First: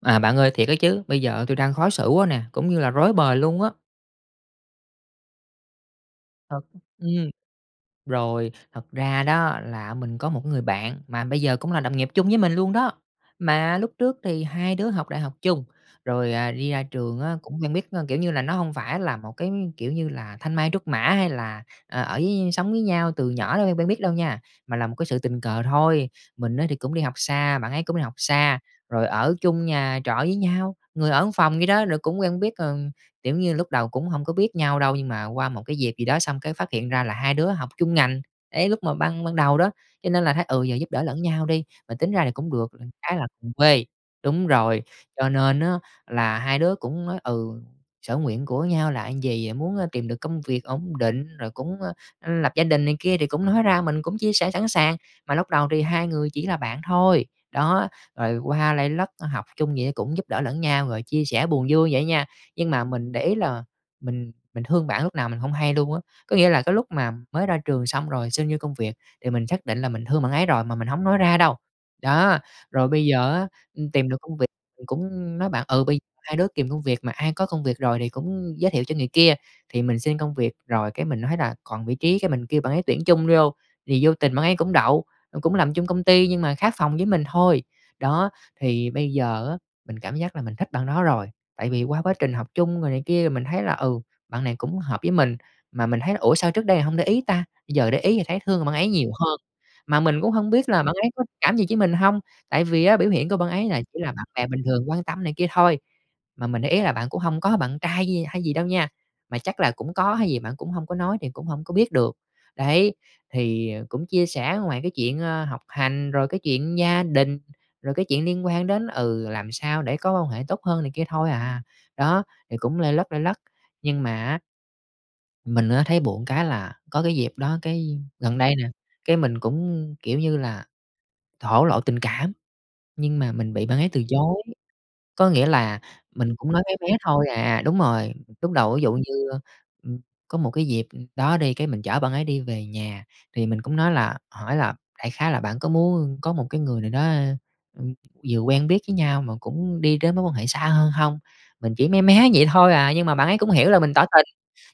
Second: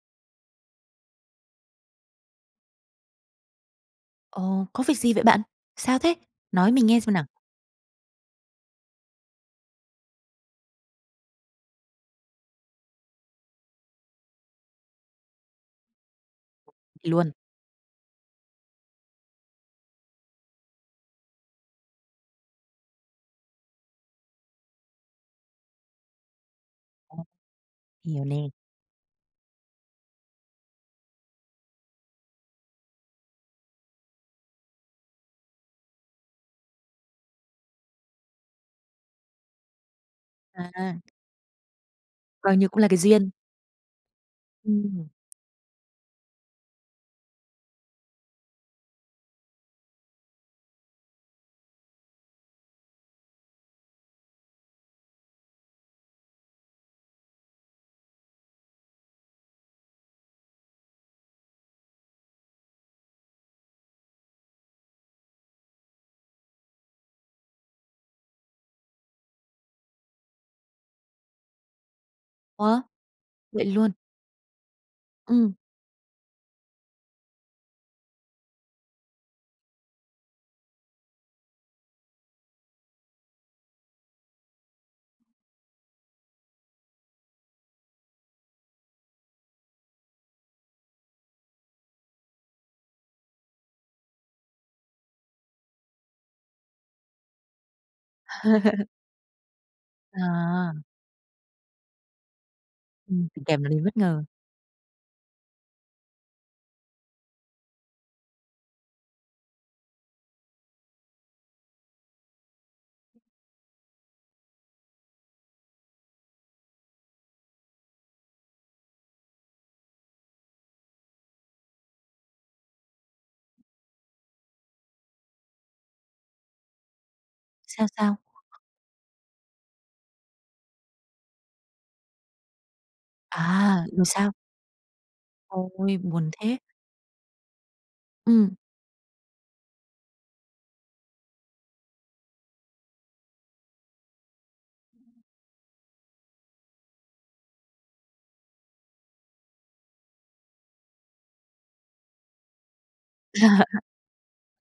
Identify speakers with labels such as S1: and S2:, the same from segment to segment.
S1: À, bạn ơi, thiệt á chứ, bây giờ tui đang khó xử quá nè, cũng như là rối bời luôn á.
S2: Ồ, có việc gì vậy bạn? Sao thế?
S1: Thật
S2: Nói mình nghe xem nào.
S1: ừm. Rồi, thật ra đó là mình có một cái người bạn mà bây giờ cũng là đồng nghiệp chung với mình luôn đó. Mà lúc trước thì hai đứa học đại học chung, rồi, à, đi ra trường
S2: Luôn.
S1: á, cũng quen biết a, kiểu như là, nó hông phải là một cái, kiểu như là, thanh mai trúc mã hay là, ờ, ở với sống với nhau từ nhỏ nên quen quen biết đâu nha, mà là một cái sự tình cờ thôi. Mình á thì cũng đi học
S2: Ồ.
S1: xa, bạn ấy cũng đi học
S2: Hiểu nè.
S1: xa, rồi ở chung nhà trọ với nhau, người ở một phòng vậy đó. Rồi cũng quen biết, ờ, kiểu như, lúc đầu cũng hông có biết nhau đâu, nhưng mà qua một cái dịp gì đó xong cái phát hiện ra là hai đứa học chung ngành. Đấy, lúc mà ban ban đầu đó, cho nên là thấy "ừ, giờ giúp
S2: À.
S1: đỡ lẫn nhau đi" mà tính ra thì cũng
S2: Coi như
S1: được,
S2: cũng là
S1: ừm,
S2: cái
S1: cái là
S2: duyên.
S1: cùng quê, đúng rồi,
S2: Ừm.
S1: cho nên á là hai đứa cũng nói: "ừ, sở nguyện của nhau là gì?" Muốn, a, "tìm được công việc ổn định" rồi cũng, a, ưm, "lập gia đình" này kia thì cũng nói ra mình cũng chia sẻ sẵn sàng. Mà lúc đầu thì hai người chỉ là bạn thôi, đó, rồi qua lây lất, a, học chung vậy cũng giúp đỡ lẫn nhau, rồi chia sẻ buồn vui vậy nha, nhưng mà mình để ý là mình mình thương bạn lúc nào mình hông hay luôn á. Có nghĩa là cái lúc mà mới ra trường xong rồi xin vô công việc thì mình xác định là mình thương bạn ấy rồi mà mình hổng nói ra đâu. Đó,
S2: Ủa?
S1: rồi bây giờ á,
S2: Vậy luôn?
S1: ừm, tìm được công việc cũng nói
S2: Ừm.
S1: bạn: "Ừ, bây hai đứa kìm công việc mà ai có công việc rồi thì cũng giới thiệu cho người kia." Thì mình xin công việc rồi, cái mình nói rà: "còn vị trí" cái, mình kêu bạn ấy tuyển chung vô thì vô tình bạn ấy cũng đậu, ừm, cũng làm chung công ty nhưng mà khác phòng với mình thôi. Đó, thì bây giờ á, mình cảm giác là mình thích bạn đó rồi, tại vì qua quá trình học chung rồi này kia thì mình thấy là: "Ừ, bạn này cũng hợp với mình." Mà mình thấy là: "Ủa, sao trước đây hông để ý ta?" Giờ để ý thì thấy thương bạn ấy nhiều hơn. Mà mình cũng hông biết
S2: À.
S1: là bạn ấy có cảm gì với mình hông? Tại vì á, biểu
S2: Ừm,
S1: hiện của
S2: tình
S1: bạn
S2: cảm
S1: ấy
S2: nó
S1: là
S2: đến bất
S1: chỉ là
S2: ngờ.
S1: bạn bè bình thường quan tâm này kia thôi. Mà mình để ý là bạn cũng hông có bạn trai gi hay gì đâu nha, mà chắc là cũng có hay gì bạn cũng hông có nói thì cũng hổng có biết được. Đấy, thì cũng chia sẻ ngoài cái chuyện, ơ, học hành, rồi cái chuyện gia đình, rồi cái chuyện liên quan đến: "Ừ, làm sao để có quan hệ tốt hơn này kia thôi à" Đó, thì cũng lây lất lây lất, nhưng mà á mình á, thấy buồn cái là có cái dịp đó,
S2: Sao
S1: cái,
S2: sao?
S1: gần đây nè, cái, mình cũng, kiểu như là, thổ lộ tình cảm, nhưng mà mình bị bạn
S2: À,
S1: ấy từ
S2: ừm, sao?
S1: chối, có nghĩa là
S2: Ôi, buồn
S1: mình cũng
S2: thế!
S1: nói mé mé thôi à đúng rồi. Lúc
S2: Ừm.
S1: á đầu dụ như, ơ, ưm, có một cái dịp đó đi, cái, mình chở bạn ấy đi về nhà, thì mình cũng nói là hỏi là đại khái là: "Bạn có muốn có một cái người nào đó, ưm, vừa quen biết với nhau mà cũng đi đến mối quan hệ xa hơn hông?" Mình chỉ mé mé vậy thôi à, nhưng mà bạn ấy cũng hiểu là mình tỏ tình,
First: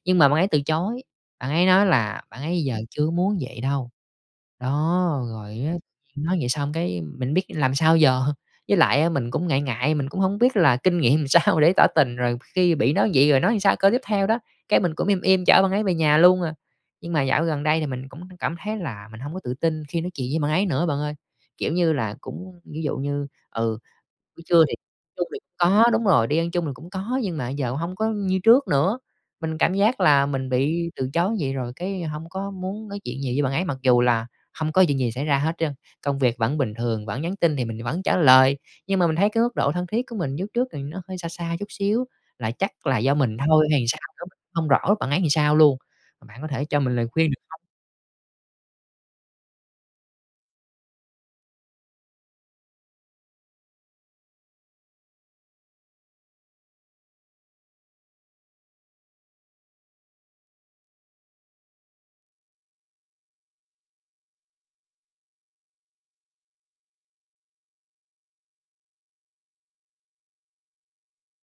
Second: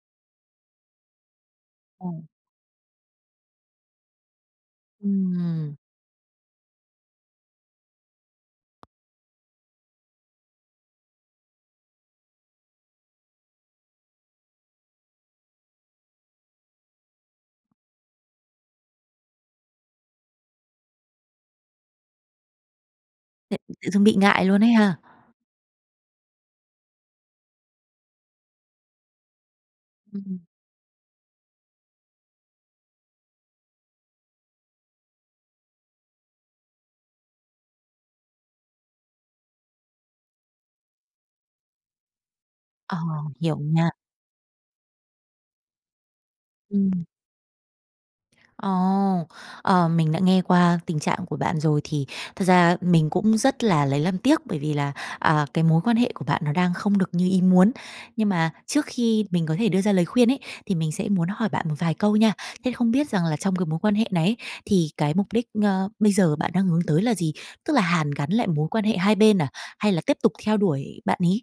S1: nhưng mà bạn ấy từ chối. Bạn ấy nói
S2: Ờ.
S1: là bạn ấy "giờ chưa muốn vậy đâu" đó, rồi á,
S2: Ừm.
S1: nhiên nói vậy xong, cái, mình biết làm sao giờ? Với lại á mình cũng ngại ngại, mình cũng hông biết là kinh nghiệm làm sao để tỏ tình rồi khi bị đối vậy rồi nói làm sao câu tiếp theo đó. Cái, mình cũng im im chở bạn ấy về nhà luôn à. Nhưng mà dạo gần đây thì mình cũng cảm thấy là mình hông có tự tin khi nói chuyện với bạn ấy nữa bạn ơi, kiểu như là, cũng ví dụ như,
S2: Thê
S1: ừ,
S2: tự dưng bị ngại
S1: buổi
S2: luôn
S1: trưa
S2: ấy
S1: thì
S2: ha.
S1: chung thì có đúng rồi, đi ăn chung thì cũng có, nhưng mà giờ hông có như trước nữa. Mình cảm giác là
S2: Ừm.
S1: mình bị từ chối vậy rồi cái hông có muốn nói chuyện nhiều với bạn ấy mặc dù là hông có chuyện gì xảy ra hết trơn, công việc vẫn bình thường, vẫn nhắn tin thì mình thì vẫn trả lời, nhưng mà mình thấy cái mức độ thân thiết của mình với úc trước thì nó hơi xa xa chút xíu. Là chắc
S2: Ờ,
S1: là do mình
S2: hiểu
S1: thôi hay làm
S2: nha.
S1: sao á, không rõ bạn ấy làm sao luôn. Bạn có thể cho mình
S2: Ừm.
S1: lời khuyên được hông?
S2: Ồ! Ờ, mình đã nghe qua tình trạng của bạn rồi, thì thật ra mình cũng rất là lấy làm tiếc, bởi vì là, à, cái mối quan hệ của bạn nó đang không được như ý muốn, nhưng mà trước khi mình có thể đưa ra lời khuyên ấy, thì mình sẽ muốn hỏi bạn một vài câu nha. Thế không biết rằng là trong cái mối quan hệ này ấy, thì cái mục đích, a, bây giờ bạn đang hướng tới là gì? Tức là hàn gắn lại mối quan hệ hai bên à? Hay là tiếp tục theo đuổi bạn ấy?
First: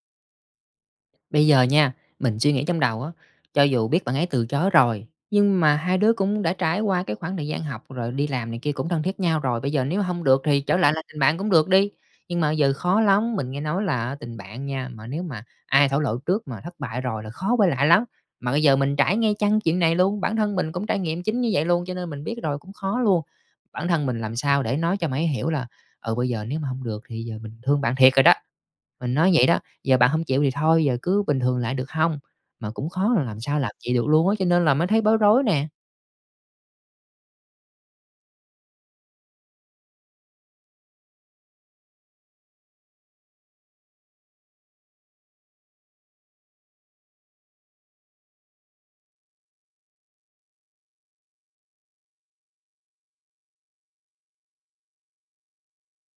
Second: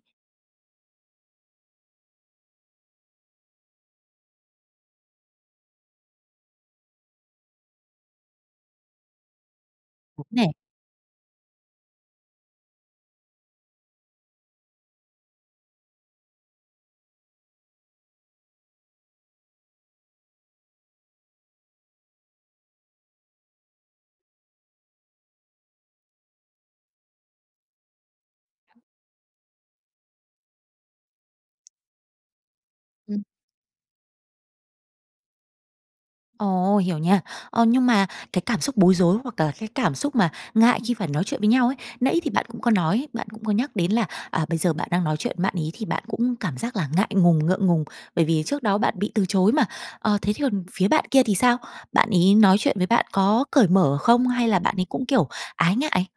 S1: Bây giờ nha, mình suy nghĩ trong đầu á, cho dù biết bạn ấy từ chối rồi, nhưng mà hai đứa cũng đã trải qua cái khoảng thời gian học rồi đi làm này kia cũng thân thiết nhau rồi, bây giờ nếu hông
S2: Đúng
S1: được
S2: nè!
S1: thì trở lại là tình bạn cũng được đ. Nhưng mà bây giờ khó lắm, mình nghe nói là á tình bạn nha, mà nếu mà ai thổ lộ trước mà thất bại rồi là khó quay lại lắm. Mà bây giờ mình trải nghe chăng chuyện này luôn, bản thân mình cũng trải nghiệm chính như vậy luôn, cho nên mình biết rồi cũng khó luôn. Bản thân mình làm sao để nói cho bạn ấy hiểu là, ừ, bây giờ nếu mà hông được thì bây giờ mình thương bạn thiệt rồi đó, mình nói vậy đó, giờ bạn hông chịu thì thôi, giờ cứ bình thường lại được hông? Mà cũng khó, làm sao làm vậy được luôn á, cho nên là mới thấy bối rối nè.
S2: Ồ, hiểu nha. Ờ, nhưng mà cái cảm xúc bối rối hoặc là cái cảm xúc mà ngại khi phải nói chuyện với nhau ấy, nãy thì bạn cũng có nói, bạn cũng có nhắc đến là, à, bây giờ bạn đang nói chuyện với bạn ấy, thì bạn cũng cảm giác là ngại ngùng, ngượng ngùng, bởi vì trước đó bạn bị từ chối mà, ờ, thế thì còn phía bạn kia thì sao? Bạn ấy nói chuyện với bạn có cởi mở không, hay là bạn ấy cũng, kiểu, ái ngại?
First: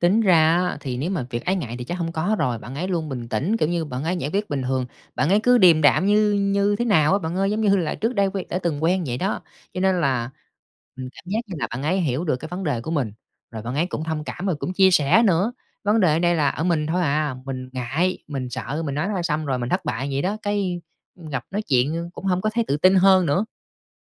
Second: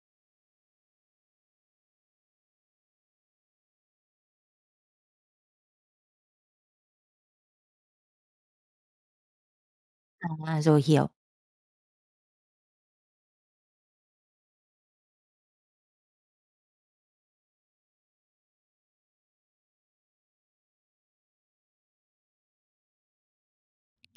S1: Tính ra á, thì nếu mà việc ái ngại thì chắc hông có rồi, bạn ấy luôn bình tĩnh, kiểu như, bạn ấy giải quyết bình thường, bạn ấy cứ điềm đạm như như thế nào á, bạn ơi, giống như là trước đây quen đã từng quen vậy đó. Cho nên là
S2: À, rồi hiểu.
S1: [unintelligible] cảm giác như là bạn ấy hiểu được cái vấn đề của mình, rồi bạn ấy cũng thông cảm rồi cũng chia sẻ nữa. Vấn đề ở đây là ở mình thôi à, mình ngại, mình sợ mình nói ra "xong rồi, mình thất bại" vậy đó, cái, ưm, gặp nói chuyện cũng hổng có thấy tự tin hơn nữa.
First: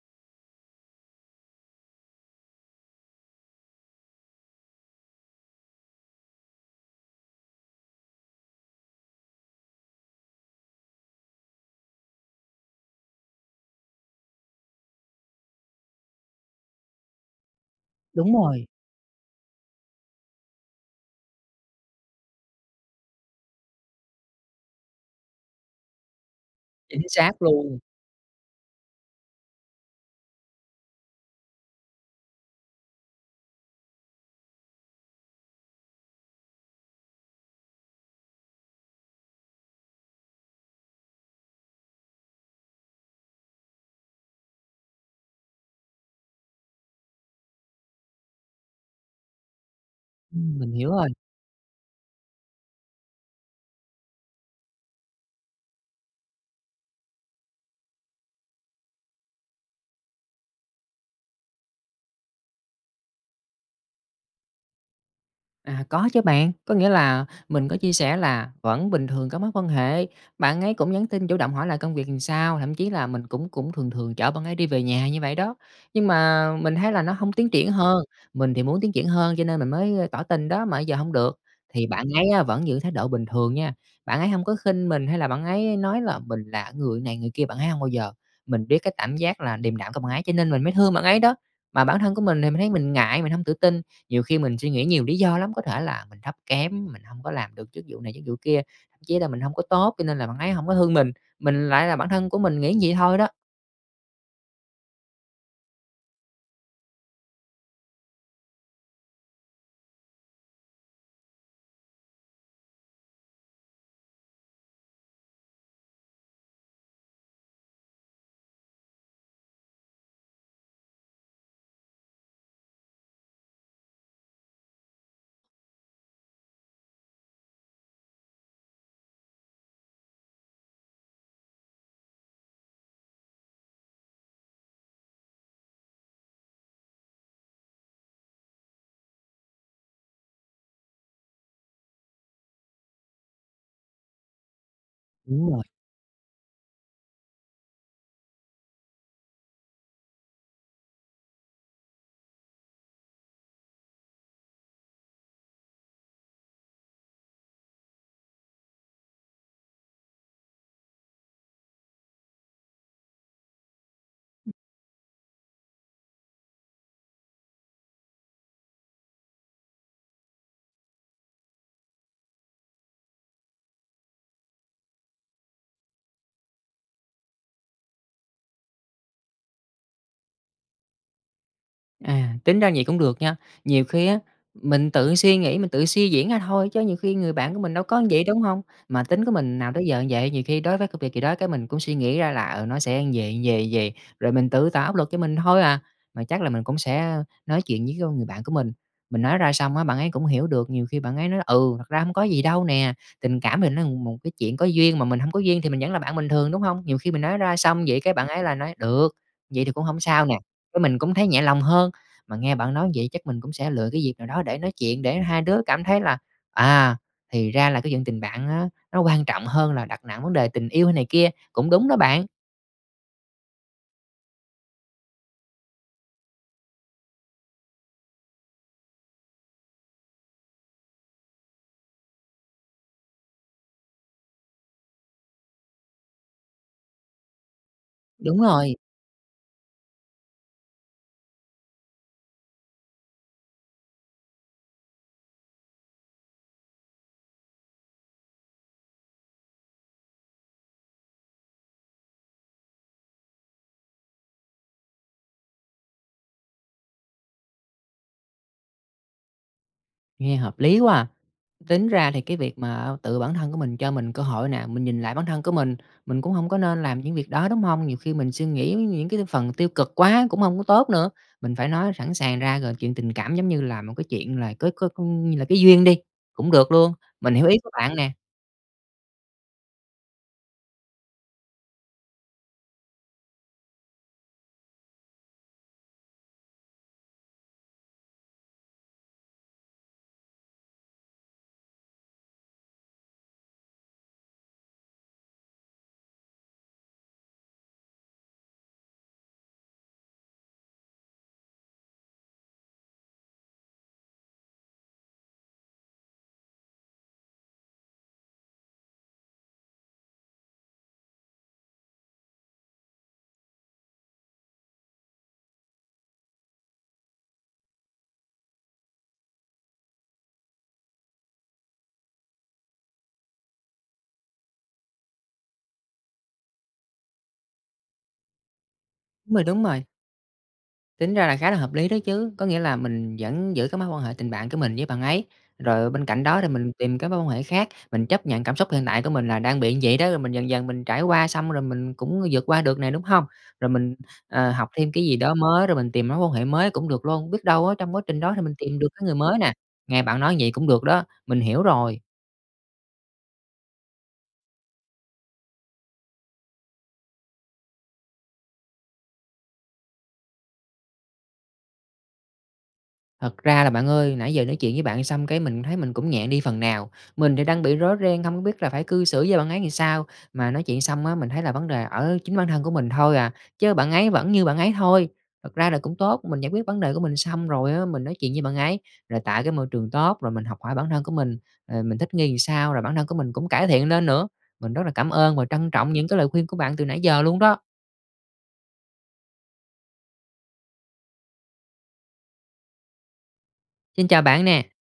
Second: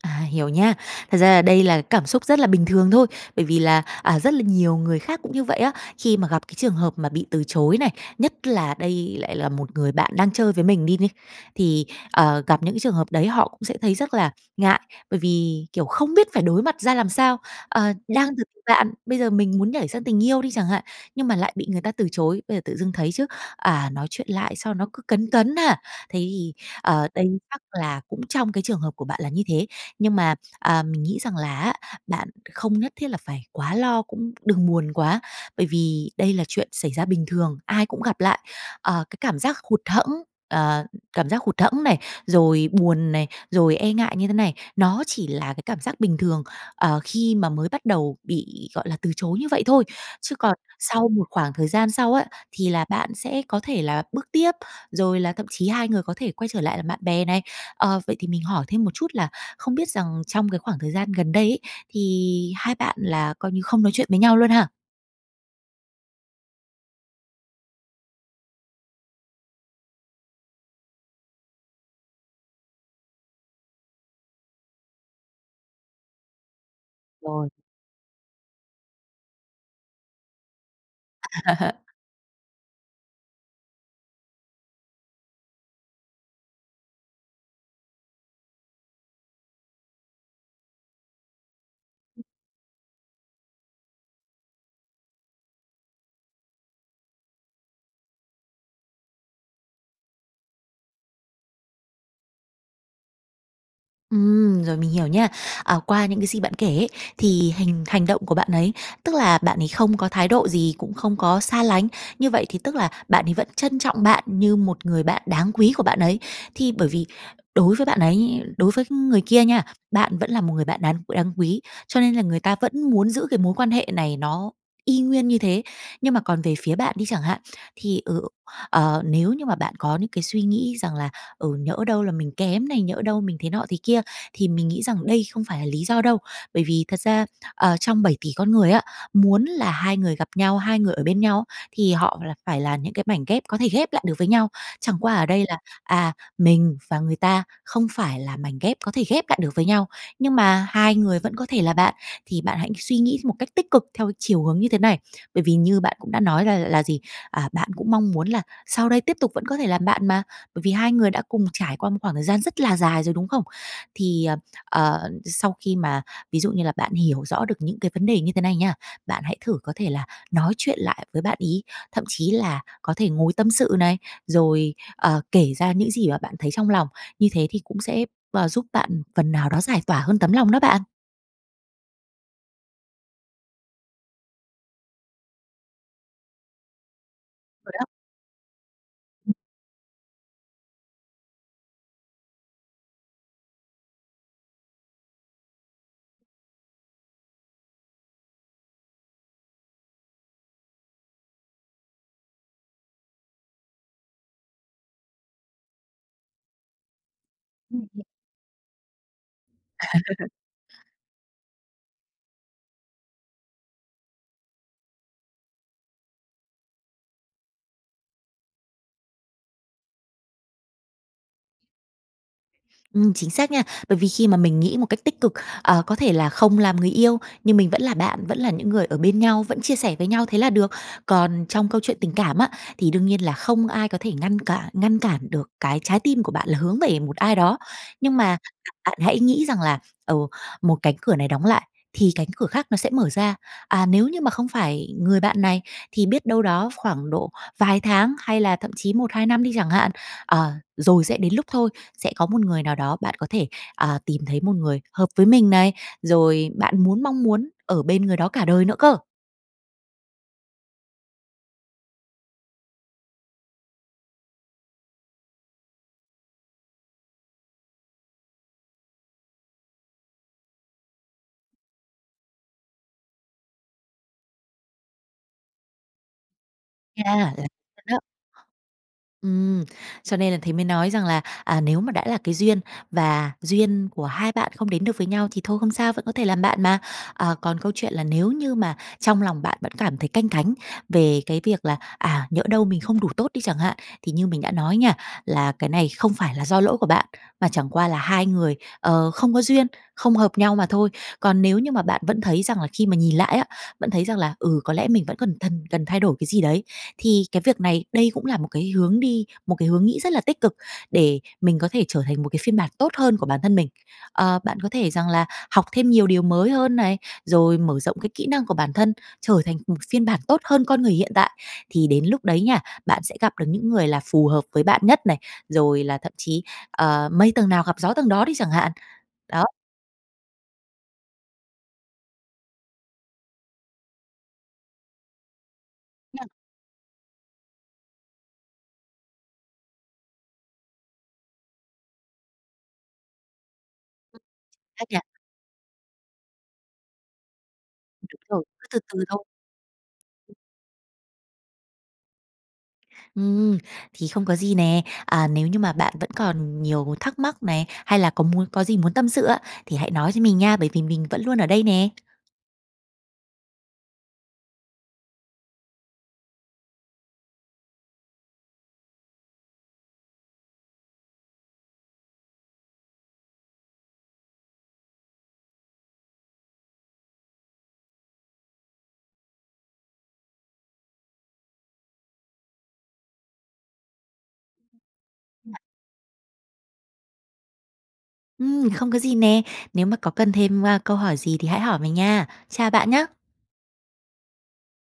S2: À, hiểu nhá. Thật ra là đây là cảm xúc rất là bình thường thôi. Bởi vì là, à, rất là nhiều người khác cũng như vậy á, khi mà gặp cái trường hợp mà bị từ chối này, nhất là đây lại là một người bạn đang chơi với mình đi ni, thì, ờ, gặp những cái trường hợp đấy họ cũng sẽ thấy rất là ngại. Bởi vì, kiểu, không biết phải đối mặt ra làm sao, ờ, đang
S1: Đúng
S2: từ
S1: rồi.
S2: bạn, bây giờ mình muốn nhảy sang tình yêu đi chẳng hạn, nhưng mà lại bị người ta từ chối, bây giờ tự dưng thấy chứ, à, nói chuyện lại sao nó cứ cấn cấn ha. Thế thì,
S1: Chính
S2: ờ, đây
S1: xác
S2: chắc
S1: luôn!
S2: là cũng trong cái trường hợp của bạn là như thế. Nhưng mà, à, mình nghĩ rằng là á, bạn không nhất thiết là phải quá lo, cũng đừng buồn quá, bởi vì đây là chuyện xảy ra bình thường, ai cũng gặp lại. Ờ, cái cảm giác hụt hẫng ờ, cảm giác hụt hẫng này, rồi buồn này, rồi e ngại như thế này, nó chỉ là cái cảm giác bình thường, ờ, khi mà mới bắt đầu bị, gọi là, từ chối như vậy thôi. Chứ còn
S1: Ừm, mình hiểu
S2: sau
S1: rồi.
S2: một khoảng thời gian sau á, thì là bạn sẽ có thể là bước tiếp, rồi là thậm chí hai người có thể quay trở lại làm bạn bè này. Ờ, vậy thì mình hỏi thêm một chút là không biết rằng trong cái khoảng thời gian gần đây ấy, thì hai bạn là coi như không nói chuyện với nhau luôn ha?
S1: À, có chứ bạn, có nghĩa là mình có chia sẻ là vẫn bình thường cái mối quan hệ, bạn ấy cũng nhắn tin chủ động hỏi là công việc làm sao, thậm chí là mình cũng cũng thường thường chở bạn ấy đi về nhà như vậy đó. Nhưng mà mình thấy là nó hông
S2: Rồi.
S1: tiến triển hơn, mình thì muốn tiến triển hơn cho nên mình mới, ơ, tỏ tình đó mà giờ hông được,
S2: À.
S1: thì bạn ấy á vẫn giữ thái độ bình thường nha. Bạn ấy hông có khinh mình, hay là bạn ấy nói là mình là người này người kia, bạn ấy hông bao giờ, mình biết cái cảm giác là điềm đạm của bạn ấy cho nên mình mới thương bạn ấy đó. Mà bản thân của mình thì mình thấy mình ngại, mình hông tự tin, nhiều khi mình suy nghĩ nhiều lý do lắm, có thể là mình thấp kém, mình hông có làm được chức vụ này, chức vụ kia, thậm chí là mình hông có tốt, cho nên là bạn ấy hổng có thương mình, mình lại là bản thân của mình nghĩ như vậy thôi đó.
S2: Ừm, rồi mình hiểu nha. Ờ, qua những cái gì bạn kể ấy, thì hành hành động của bạn ấy, tức là, bạn ấy không có thái độ gì, cũng không có xa lánh. Như vậy thì, tức là, bạn ấy vẫn trân trọng bạn như một người bạn đáng quý của bạn ấy, thì bởi vì đối với bạn ấy, đối với người kia nha, bạn vẫn là một người bạn đáng đáng quý, cho nên là người ta vẫn muốn giữ cái mối quan hệ này nó y nguyên như thế. Nhưng mà còn về phía bạn đi chẳng hạn, thì, ờ, ờ, nếu như mà bạn có những cái suy nghĩ rằng là "Ừ, nhỡ đâu là mình kém này, nhỡ đâu mình thế nọ thế kia," thì mình nghĩ rằng đây không phải là lý do đâu, bởi vì thật ra, ờ, trong 7,000,000,000 con người á, muốn là hai người gặp nhau, hai người ở bên nhau thì họ là phải là những cái mảnh ghép có thể ghép lại được với nhau, chẳng qua ở đây
S1: Đúng
S2: là,
S1: rồi.
S2: à, mình và người ta không phải là mảnh ghép có thể ghép lại được với nhau, nhưng mà hai người vẫn có thể là bạn, thì bạn hãy suy nghĩ một cách tích cực theo chiều hướng như thế này, bởi vì như bạn cũng đã nói là là gì, à, bạn cũng mong muốn là sau đây tiếp tục vẫn có thể làm bạn mà, bởi vì hai người đã cùng trải qua một khoảng thời gian rất là dài rồi, đúng không? Thì, ờ, ờ, sau khi mà ví dụ như là bạn hiểu rõ được những cái vấn đề như thế này nha, bạn hãy thử có thể là nói chuyện lại với bạn ấy, thậm chí là có thể ngồi tâm sự này, rồi, ờ, kể ra những gì mà bạn thấy trong lòng, như thế thì cũng sẽ, ờ, giúp bạn phần nào đó giải tỏa hơn tấm lòng đó bạn.
S1: À, tính ra vậy cũng được nha. Nhiều khi á, mình tự suy nghĩ, mình tự suy diễn ra thôi, chứ nhiều khi người bạn của
S2: Rồi
S1: mình đâu
S2: đó.
S1: có vậy, đúng hông? Mà tính của
S2: [unintelligible]
S1: mình nào tới giờ như vậy, nhiều khi đối với công việc gì đó cái mình cũng suy nghĩ ra là, ừ, nó sẽ như vầy, vầy, vầy, rồi mình tự tạo áp lực cho mình thôi à. Mà chắc là mình cũng sẽ, ờ, nói chuyện với con người bạn của mình, mình nói ra xong á, bạn ấy cũng hiểu được. Nhiều khi bạn ấy nói là "Ừ, thật ra hông có gì đâu nè, tình cảm mình nó ừm, một cái chuyện có duyên mà mình hông có duyên thì mình vẫn là bạn bình thường." Đúng hông? Nhiều khi mình nói ra xong vậy
S2: [unintelligible]
S1: cái bạn ấy lại nói: "Được, vậy thì cũng hông sao nè." Cái mình cũng thấy nhẹ lòng hơn. Mà nghe bạn nói như vậy chắc mình cũng sẽ lựa cái việc nào đó để nói chuyện, để hai đứa cảm thấy là, à, thì ra là cái vận tình bạn á, nó quan trọng hơn là đặt nặng vấn đề tình yêu hay này kia, cũng đúng đó bạn.
S2: Ừm, chính xác nha. Bởi vì khi mà mình nghĩ một cách tích cực, ờ, có thể là không làm người yêu, nhưng mình vẫn là bạn, vẫn là những người ở bên nhau, vẫn chia sẻ với nhau thế là được. Còn trong câu chuyện tình cảm á, thì đương nhiên là không ai có thể ngăn cả ngăn cản được cái trái tim của bạn là hướng về một ai đó. Nhưng mà
S1: Đúng
S2: [unintelligible]
S1: rồi.
S2: bạn hãy nghĩ rằng là, ờ, một cánh cửa này đóng lại thì cánh cửa khác nó sẽ mở ra. À, nếu như mà không phải người bạn này thì biết đâu đó khoảng độ vài tháng hay là thậm chí 1-2 năm đi chẳng hạn, ờ, rồi sẽ đến lúc thôi, sẽ có một người nào đó bạn có thể, à, tìm thấy một người hợp với mình này, rồi bạn muốn mong muốn ở bên người đó cả đời nữa cơ!
S1: Nghe hợp lý quá à! Tính ra thì cái việc mà tự bản thân của mình cho mình cơ hội nè, mình nhìn lại bản thân của mình, mình cũng hông có nên làm những việc đó, đúng hông? Nhiều khi mình suy nghĩ những cái phần tiêu cực quá cũng hông có tốt nữa, mình phải nói sẵn sàng ra, rồi chuyện tình cảm giống như là một cái chuyện là có có như là cái duyên đi, cũng được luôn,
S2: Cha, là
S1: mình hiểu ý của bạn
S2: [unintelligible]
S1: nè.
S2: Ừm, cho nên là thế mới nói rằng là, à, nếu mà đã là cái duyên và duyên của hai bạn không đến được với nhau thì thôi không sao, vẫn có thể làm bạn mà. À, còn câu chuyện là nếu như mà trong lòng bạn vẫn cảm thấy canh cánh về cái việc là, à, nhỡ đâu mình không đủ tốt đi chẳng hạn, thì như mình đã nói nha, là cái này không phải là do lỗi của bạn, mà chẳng qua là hai người, ờ, không có duyên, không hợp nhau mà thôi. Còn nếu như mà bạn vẫn thấy rằng là khi mà nhìn lại á, vẫn thấy rằng là, ừ, có lẽ mình vẫn cần thần cần thay đổi cái gì đấy, thì cái việc này, đây cũng là một cái hướng đi, một cái hướng nghĩ rất là tích cực để mình có thể trở thành một cái phiên bản tốt hơn của bản thân mình. Ờ, bạn có thể rằng là học thêm nhiều điều mới hơn này, rồi mở rộng cái kỹ năng của bản thân, trở thành một phiên bản tốt hơn con người hiện tại, thì đến lúc đấy nha, bạn sẽ gặp được những người là phù hợp với bạn nhất này, rồi là thậm chí, ờ, mây tầng nào gặp gió tầng đó đi chẳng hạn,
S1: Đúng
S2: đó.
S1: rồi, đúng rồi. Tính ra là khá là hợp lý đó chứ. Có nghĩa là mình vẫn giữ cái mối quan hệ tình bạn của mình với bạn ấy, rồi bên cạnh
S2: [unintelligible]
S1: đó thì mình tìm các mối quan hệ khác, mình chấp nhận cảm xúc hiện tại của mình là đang bị như vậy đó, rồi mình dần dần mình trải qua, xong rồi mình cũng vượt qua được nè, đúng hông? Rồi mình, ờ, học
S2: Ái
S1: thêm
S2: chà!
S1: cái gì đó mới, rồi mình tìm mối quan hệ mới cũng được luôn, biết đâu á, trong quá trình
S2: Đúng
S1: đó thì
S2: rồi,
S1: mình
S2: cứ từ
S1: tìm được
S2: từ
S1: cái người
S2: thôi.
S1: mới nè. Nghe bạn nói như vậy cũng được đó, mình hiểu rồi.
S2: Ừm, thì không có gì nè. À, nếu như mà bạn vẫn còn nhiều thắc mắc này, hay là có muốn có gì muốn tâm sự á, thì hãy nói cho mình nha, bởi vì mình vẫn luôn ở đây nè.
S1: Thật ra là bạn ơi, nãy giờ nói chuyện với bạn xong cái mình thấy mình cũng nhẹ đi phần nào. Mình thì đang bị rối ren, không có biết là phải cư xử với bạn ấy làm sao, mà nói chuyện xong á, mình thấy là vấn đề ở chính bản thân của mình thôi à, chớ bạn ấy vẫn như bạn ấy thôi. Thật ra là cũng tốt, mình giải quyết vấn đề của mình xong rồi á, mình nói chuyện với bạn ấy, là tại cái môi trường tốt, rồi mình học hỏi bản thân của mình, ờ, mình thích nghi làm sao, rồi bản thân của mình cũng cải thiện lên nữa. Mình rất là cảm ơn và trân trọng những cái lời khuyên của bạn từ nãy giờ luôn đó.
S2: Ừm! Không có gì nè, nếu mà có cần thêm, a, câu hỏi gì thì hãy hỏi mình nha. Chào bạn nhá!
S1: Xin chào bạn nè!